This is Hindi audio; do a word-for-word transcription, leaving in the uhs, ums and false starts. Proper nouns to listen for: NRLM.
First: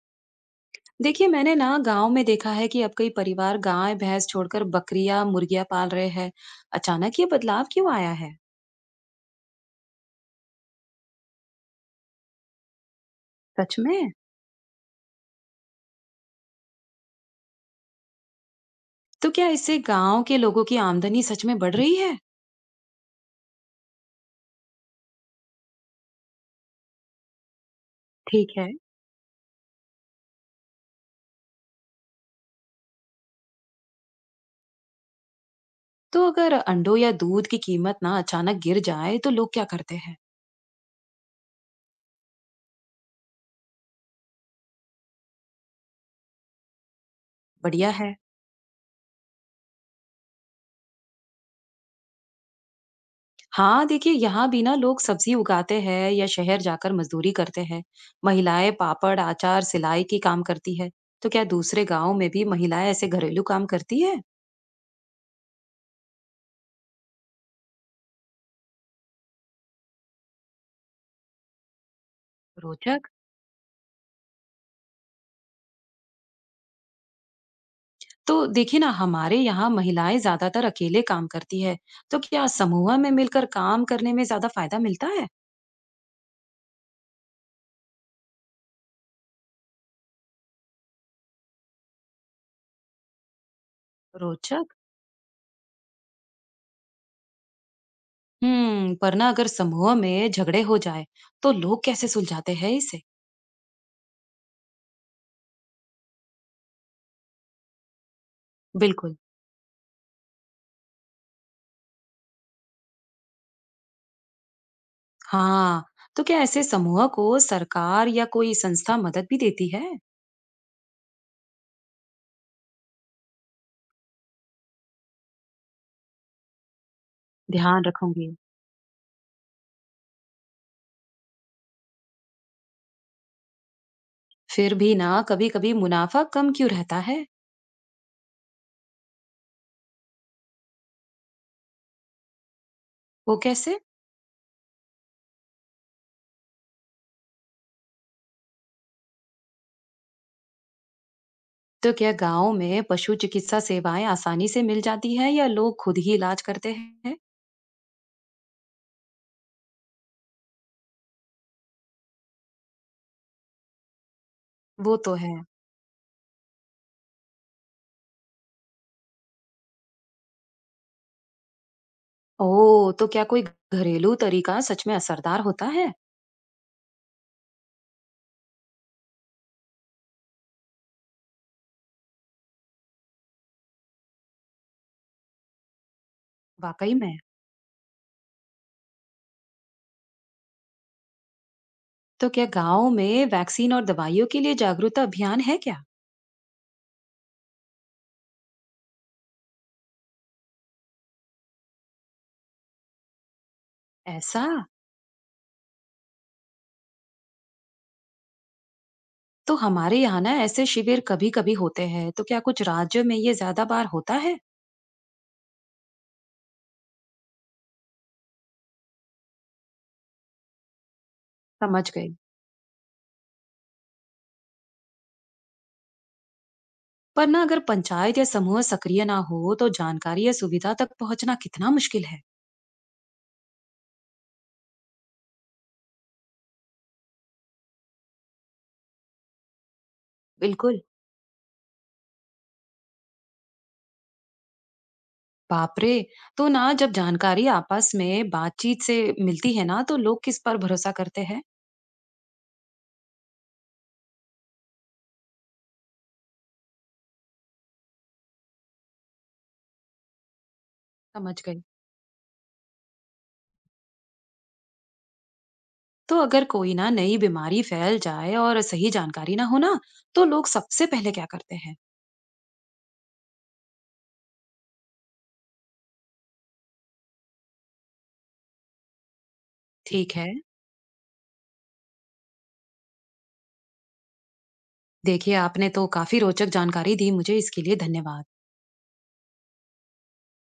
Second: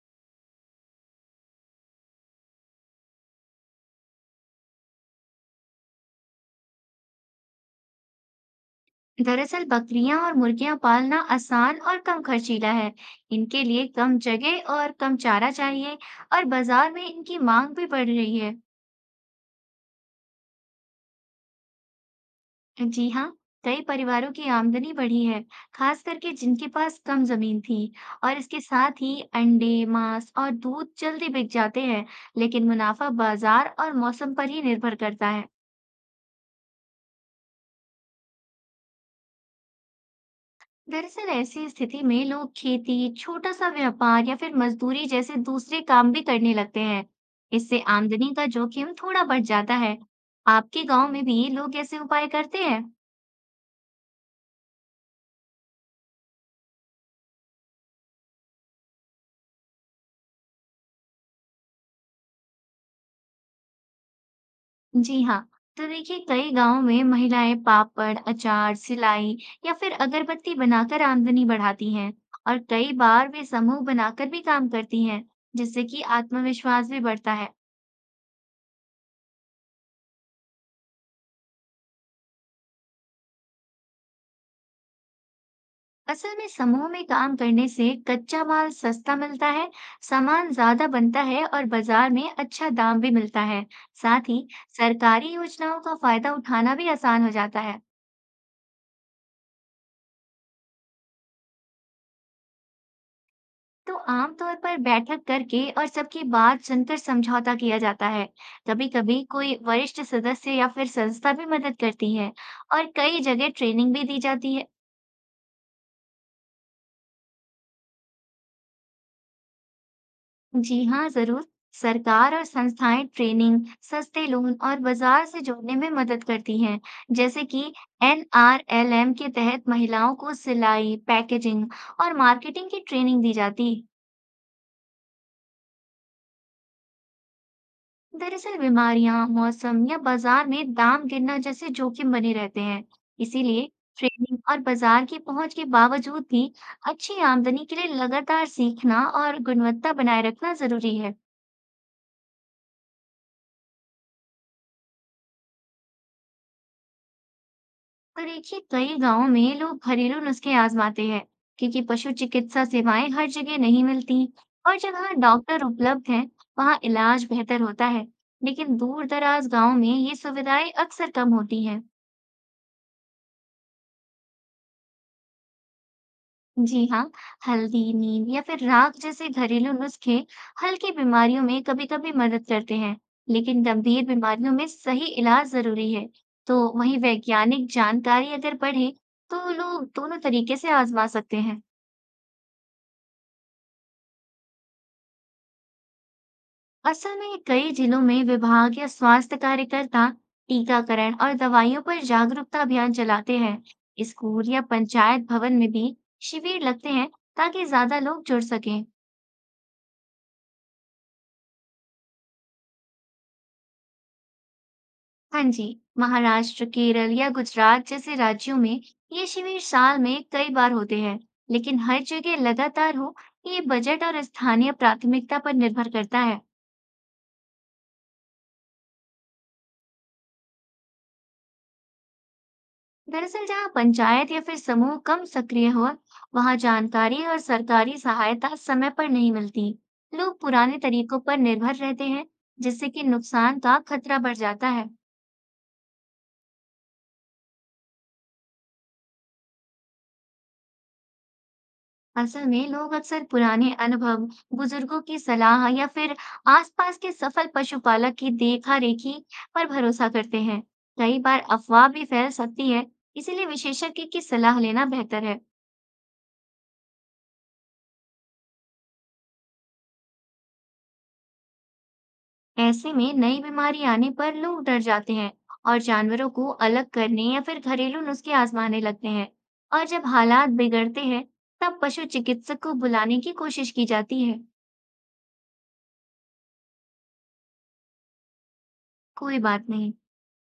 देखिए मैंने ना गांव में देखा है कि अब कई परिवार गाय भैंस छोड़कर बकरियां मुर्गियां पाल रहे हैं। अचानक ये बदलाव क्यों आया है। दरअसल बकरियां और मुर्गियां पालना आसान और कम खर्चीला है। इनके सच लिए में। कम जगह और कम चारा चाहिए और बाजार में इनकी मांग भी बढ़ रही है। तो क्या इससे गांव के लोगों की आमदनी सच में बढ़ रही है। जी हाँ, कई परिवारों की आमदनी बढ़ी है, खास करके जिनके पास कम जमीन थी। और ठीक इसके है। साथ ही अंडे, मांस और दूध जल्दी बिक जाते हैं, लेकिन मुनाफा बाजार और मौसम पर ही निर्भर करता है। तो अगर अंडों या दूध की कीमत ना अचानक गिर जाए तो लोग क्या करते हैं। दरअसल ऐसी स्थिति में लोग खेती, छोटा सा व्यापार या फिर मजदूरी जैसे दूसरे काम भी करने लगते हैं। इससे बढ़िया है। आमदनी का जोखिम थोड़ा बढ़ जाता है। आपके गांव में भी लोग ऐसे उपाय करते हैं? हाँ देखिए, यहाँ भी ना लोग सब्जी उगाते हैं या शहर जाकर मजदूरी करते हैं। महिलाएं पापड़ अचार सिलाई की काम करती है। तो क्या दूसरे गांव में भी महिलाएं ऐसे घरेलू काम करती है। जी हाँ, तो देखिए कई गांव में महिलाएं पापड़, अचार, सिलाई या फिर अगरबत्ती बनाकर आमदनी बढ़ाती हैं और कई रोचक। बार वे समूह बनाकर भी काम करती हैं, जिससे कि आत्मविश्वास भी बढ़ता है। तो देखिए ना, हमारे यहाँ महिलाएं ज्यादातर अकेले काम करती है। तो क्या समूह में मिलकर काम करने में ज्यादा फायदा मिलता है। असल में समूह में काम करने से कच्चा माल सस्ता मिलता है, सामान ज्यादा बनता है और बाजार में अच्छा दाम भी मिलता है। साथ ही रोचक। सरकारी योजनाओं का फायदा उठाना भी आसान हो जाता है। हम्म, पर ना अगर समूह में झगड़े हो जाए तो लोग कैसे सुलझाते हैं इसे। तो आमतौर पर बैठक करके और सबकी बात सुनकर समझौता किया जाता है। बिल्कुल। कभी-कभी कोई वरिष्ठ सदस्य या फिर संस्था भी मदद करती है और कई जगह ट्रेनिंग भी दी जाती है। हाँ। तो क्या ऐसे समूह को सरकार या कोई संस्था मदद भी देती है। जी हाँ, जरूर। सरकार और संस्थाएं ट्रेनिंग, सस्ते लोन और बाजार से जोड़ने में मदद करती हैं, जैसे कि ध्यान रखूंगी। एन आर एल एम के तहत महिलाओं को सिलाई, पैकेजिंग और मार्केटिंग की ट्रेनिंग दी जाती। फिर भी ना कभी कभी मुनाफा कम क्यों रहता है। दरअसल बीमारियां, मौसम या बाजार में दाम गिरना जैसे जोखिम बने रहते हैं। वो इसीलिए कैसे। ट्रेनिंग और बाजार की पहुंच के बावजूद भी अच्छी आमदनी के लिए लगातार सीखना और गुणवत्ता बनाए रखना जरूरी है। तो क्या गांव में पशु चिकित्सा सेवाएं आसानी से मिल जाती है या लोग खुद ही इलाज करते हैं। तो देखिए कई गांवों में लोग घरेलू नुस्खे आजमाते हैं क्योंकि पशु चिकित्सा सेवाएं हर जगह नहीं मिलती और वो तो जहां है। डॉक्टर उपलब्ध हैं वहां इलाज बेहतर होता है, लेकिन दूर दराज गांव में ये सुविधाएं अक्सर कम होती हैं। ओह! तो क्या कोई घरेलू तरीका सच में असरदार होता है? जी हाँ, हल्दी नीम या फिर राख जैसे घरेलू नुस्खे हल्की बीमारियों में कभी कभी मदद करते हैं, लेकिन गंभीर बीमारियों में सही इलाज जरूरी है। तो वाक़ई वहीं में? वैज्ञानिक जानकारी अगर बढ़े तो लोग दोनों तरीके से आजमा सकते हैं। तो क्या गाँव में वैक्सीन और दवाइयों के लिए जागरूकता अभियान है क्या? असल में कई जिलों में विभाग या स्वास्थ्य कार्यकर्ता टीकाकरण और दवाइयों पर जागरूकता अभियान चलाते हैं। ऐसा? स्कूल या पंचायत भवन में भी शिविर लगते हैं ताकि ज्यादा लोग जुड़ सकें। तो हमारे यहाँ ना ऐसे शिविर कभी-कभी होते हैं, तो क्या कुछ राज्यों में ये ज़्यादा बार होता है? हाँ जी, महाराष्ट्र, केरल या गुजरात जैसे राज्यों में ये शिविर साल में कई बार होते हैं, लेकिन समझ हर गई। जगह लगातार हो, ये बजट और स्थानीय प्राथमिकता पर निर्भर करता है। पर ना अगर पंचायत या समूह सक्रिय ना हो, तो जानकारी या सुविधा तक पहुँचना कितना मुश्किल है? दरअसल जहाँ पंचायत या फिर समूह कम सक्रिय हो, वहाँ जानकारी और सरकारी सहायता समय पर नहीं मिलती। लोग पुराने बिल्कुल। तरीकों पर निर्भर रहते हैं, जिससे कि नुकसान का खतरा बढ़ जाता है। बाप रे! तो ना, जब जानकारी आपस में बातचीत से मिलती है ना, तो लोग किस पर भरोसा करते हैं? असल में लोग अक्सर पुराने अनुभव, बुजुर्गों की सलाह या फिर आसपास के सफल पशुपालक की देखा रेखी पर भरोसा करते हैं। कई समझ बार गई। अफवाह भी फैल सकती है, इसीलिए विशेषज्ञ की सलाह लेना बेहतर है। तो अगर कोई ना नई बीमारी फैल जाए और सही जानकारी ना हो ना, तो लोग सबसे पहले क्या करते हैं। ऐसे में नई बीमारी आने पर लोग डर जाते हैं और जानवरों को अलग करने या फिर घरेलू नुस्खे आजमाने लगते हैं और जब ठीक है। हालात बिगड़ते हैं तब पशु चिकित्सक को बुलाने की कोशिश की जाती है। देखिए, आपने तो काफी रोचक जानकारी दी मुझे। इसके लिए धन्यवाद। कोई बात नहीं।